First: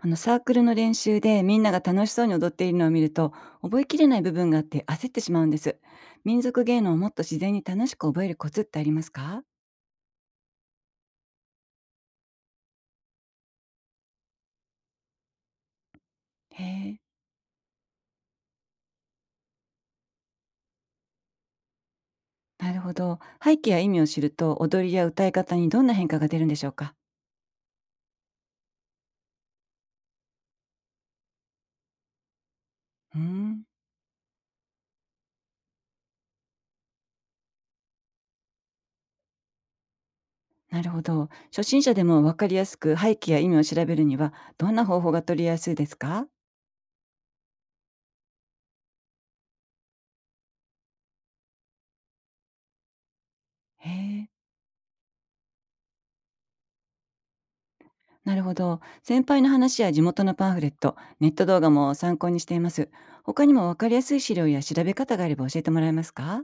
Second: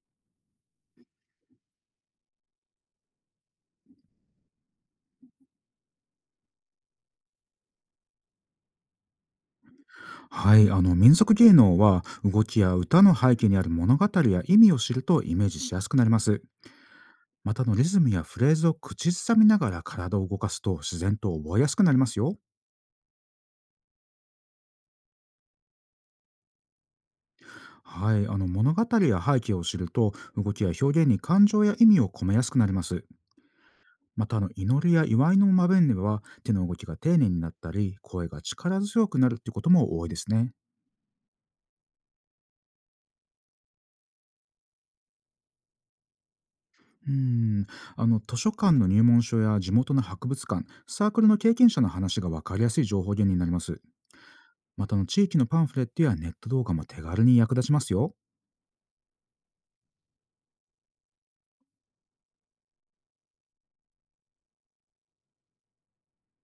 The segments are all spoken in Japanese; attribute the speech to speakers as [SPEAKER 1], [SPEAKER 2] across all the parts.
[SPEAKER 1] サークルの練習でみんなが楽しそうに踊っているのを見ると、覚えきれない部分があって焦ってしまうんです。民族芸能をもっと自然に楽しく覚えるコツってありますか？
[SPEAKER 2] はい、民族芸能は動きや歌の背景にある物語や意味を知るとイメージしやすくなります。
[SPEAKER 1] へえ、
[SPEAKER 2] またリズムやフレーズを口ずさみながら体を動かすと自然と覚えやすくなりますよ。
[SPEAKER 1] なるほど。背景や意味を知ると踊りや歌い方にどんな変化が出るんでしょうか？
[SPEAKER 2] はい、物語や背景を知ると動きや表現に感情や意味を込めやすくなります。
[SPEAKER 1] うーん、
[SPEAKER 2] また祈りや祝いの場面では手の動きが丁寧になったり声が力強くなるってことも多いですね。
[SPEAKER 1] なるほど。初心者でもわかりやすく背景や意味を調べるにはどんな方法が取りやすいですか？
[SPEAKER 2] うん図書館の入門書や地元の博物館サークルの経験者の話が分かりやすい情報源になります。
[SPEAKER 1] へえ、
[SPEAKER 2] また地域のパンフレットやネット動画も手軽に役立ちますよ。
[SPEAKER 1] なるほど。先輩の話や地元のパンフレット、ネット動画も参考にしています。他にも分かりやすい資料や調べ方があれば教えてもらえますか？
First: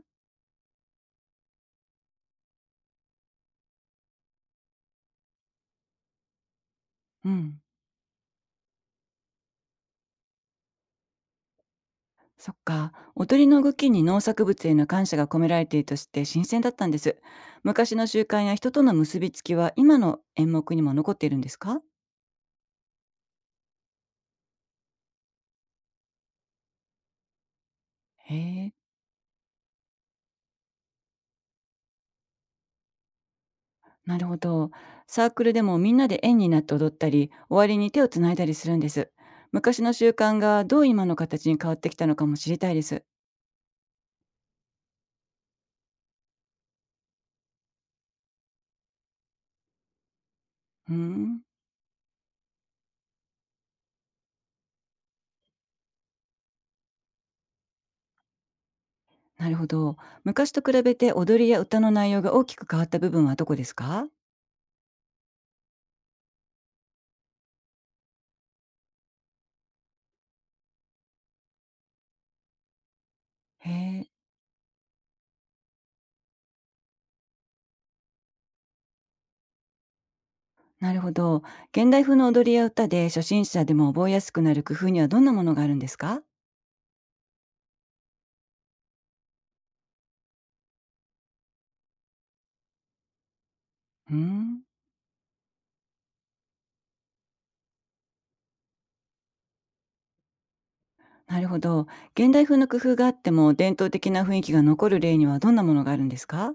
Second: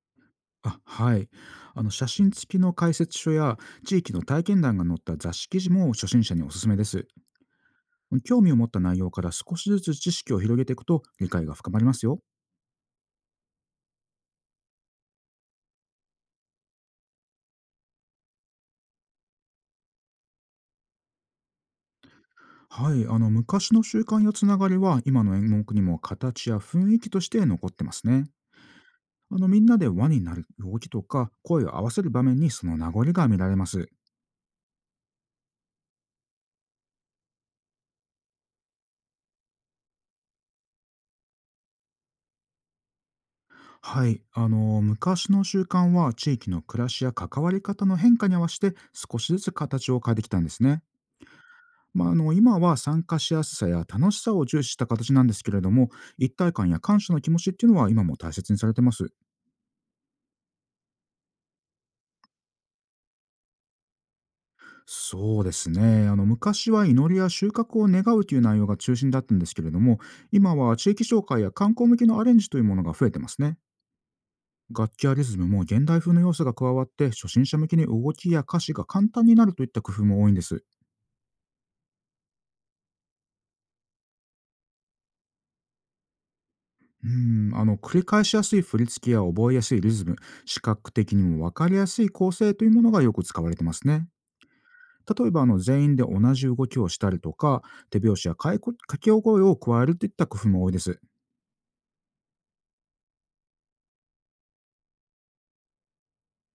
[SPEAKER 2] あ、はい、写真付きの解説書や地域の体験談が載った雑誌記事も初心者におすすめです。
[SPEAKER 1] うん。
[SPEAKER 2] 興味を持った内容から少しずつ知識を広げていくと理解が深まりますよ。
[SPEAKER 1] そっか。踊りの動きに農作物への感謝が込められているとして新鮮だったんです。昔の習慣や人との結びつきは今の演目にも残っているんですか？
[SPEAKER 2] はい、昔の習慣やつながりは今の演目にも形や雰囲気として残ってますね。
[SPEAKER 1] へえ。
[SPEAKER 2] みんなで輪になる動きとか声を合わせる場面にその名残が見られます。
[SPEAKER 1] なるほど。サークルでもみんなで円になって踊ったり、終わりに手をつないだりするんです。昔の習慣がどう今の形に変わってきたのかも知りたいです。
[SPEAKER 2] はい、昔の習慣は地域の暮らしや関わり方の変化に合わせて少しずつ形を変えてきたんですね。
[SPEAKER 1] うん。
[SPEAKER 2] まあ、今は参加しやすさや楽しさを重視した形なんですけれども、一体感や感謝の気持ちっていうのは今も大切にされてます。
[SPEAKER 1] なるほど。昔と比べて踊りや歌の内容が大きく変わった部分はどこですか？
[SPEAKER 2] そうですね、昔は祈りや収穫を願うという内容が中心だったんですけれども、今は地域紹介や観光向けのアレンジというものが増えてますね。
[SPEAKER 1] へえ、
[SPEAKER 2] 楽器やリズムも現代風の要素が加わって初心者向けに動きや歌詞が簡単になるといった工夫も多いんです。
[SPEAKER 1] なるほど。現代風の踊りや歌で初心者でも覚えやすくなる工夫にはどんなものがあるんですか？
[SPEAKER 2] 繰り返しやすい振り付けや覚えやすいリズム、視覚的にも分かりやすい構成というものがよく使われてますね。
[SPEAKER 1] うーん、
[SPEAKER 2] 例えば全員で同じ動きをしたりとか、手拍子やかいこ掛け声を加えるといった工夫も多いです。
[SPEAKER 1] なるほど。現代風の工夫があっても伝統的な雰囲気が残る例にはどんなものがあるんですか？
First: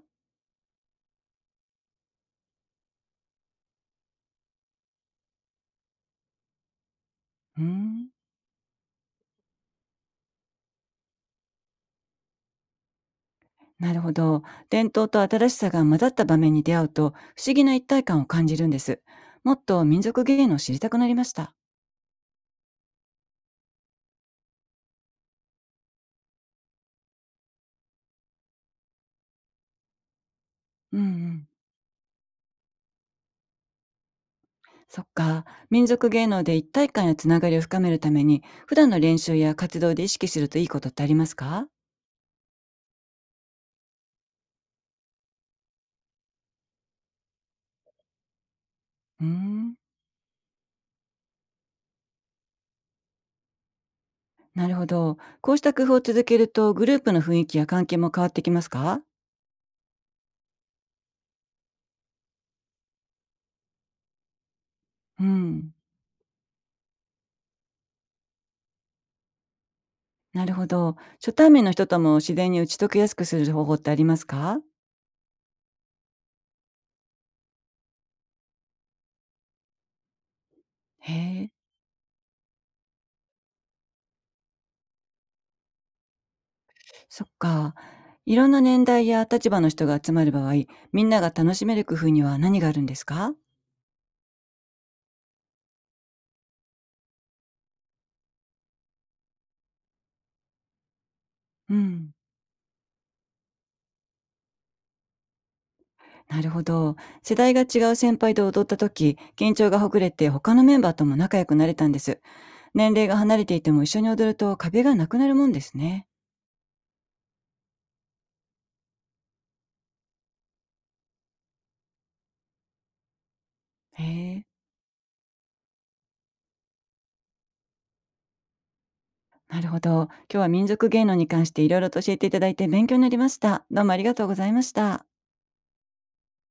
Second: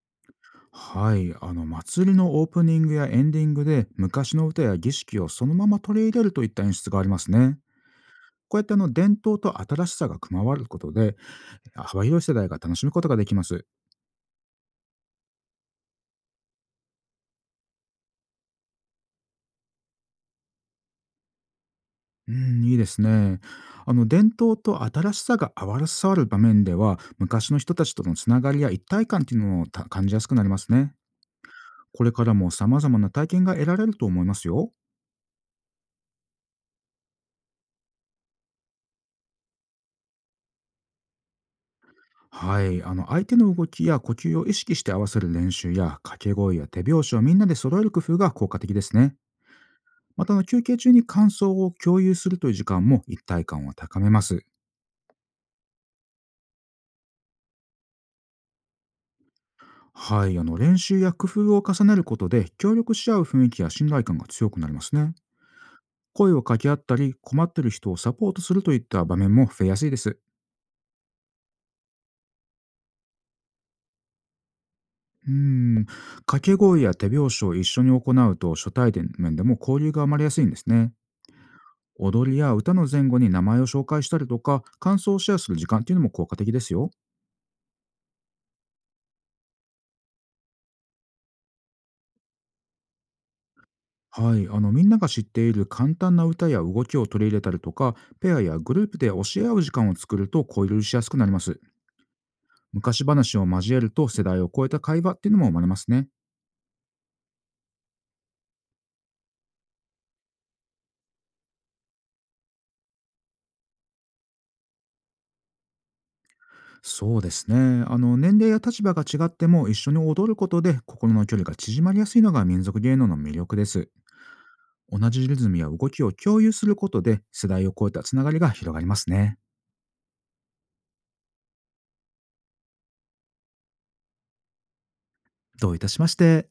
[SPEAKER 2] はい、祭りのオープニングやエンディングで昔の歌や儀式をそのまま取り入れるといった演出がありますね。
[SPEAKER 1] うーん、
[SPEAKER 2] こうやって伝統と新しさが加わることで、幅広い世代が楽しむことができます。
[SPEAKER 1] なるほど。伝統と新しさが混ざった場面に出会うと不思議な一体感を感じるんです。もっと民族芸能を知りたくなりました。
[SPEAKER 2] うん、いいですね。伝統と新しさが合さわる場面では、昔の人たちとのつながりや一体感っていうのを感じやすくなりますね。
[SPEAKER 1] うんうん。
[SPEAKER 2] これからも様々な体験が得られると思いますよ。
[SPEAKER 1] そっか。民族芸能で一体感やつながりを深めるために、普段の練習や活動で意識するといいことってありますか？
[SPEAKER 2] はい。相手の動きや呼吸を意識して合わせる練習や、掛け声や手拍子をみんなで揃える工夫が効果的ですね。
[SPEAKER 1] うーん。
[SPEAKER 2] また、休憩中に感想を共有するという時間も一体感を高めます。
[SPEAKER 1] なるほど。こうした工夫を続けると、グループの雰囲気や関係も変わってきますか？
[SPEAKER 2] はい、練習や工夫を重ねることで協力し合う雰囲気や信頼感が強くなりますね。
[SPEAKER 1] うん。
[SPEAKER 2] 声を掛け合ったり困ってる人をサポートするといった場面も増えやすいです。
[SPEAKER 1] なるほど。初対面の人とも自然に打ち解けやすくする方法ってありますか？
[SPEAKER 2] うーん掛け声や手拍子を一緒に行うと初対面でも交流が生まれやすいんですね。
[SPEAKER 1] へえ。
[SPEAKER 2] 踊りや歌の前後に名前を紹介したりとか感想をシェアする時間っていうのも効果的ですよ。
[SPEAKER 1] そっか。いろんな年代や立場の人が集まる場合、みんなが楽しめる工夫には何があるんですか？
[SPEAKER 2] はい、みんなが知っている簡単な歌や動きを取り入れたりとか、ペアやグループで教え合う時間を作ると交流しやすくなります。
[SPEAKER 1] うん。
[SPEAKER 2] 昔話を交えると世代を超えた会話っていうのも生まれますね。
[SPEAKER 1] なるほど。世代が違う先輩と踊った時、緊張がほぐれて他のメンバーとも仲良くなれたんです。年齢が離れていても一緒に踊ると壁がなくなるもんですね。
[SPEAKER 2] そうですね。年齢や立場が違っても一緒に踊ることで心の距離が縮まりやすいのが民族芸能の魅力です。
[SPEAKER 1] へえ。
[SPEAKER 2] 同じリズムや動きを共有することで世代を超えたつながりが広がりますね。
[SPEAKER 1] なるほど。今日は民族芸能に関していろいろと教えていただいて勉強になりました。どうもありがとうございました。
[SPEAKER 2] どういたしまして。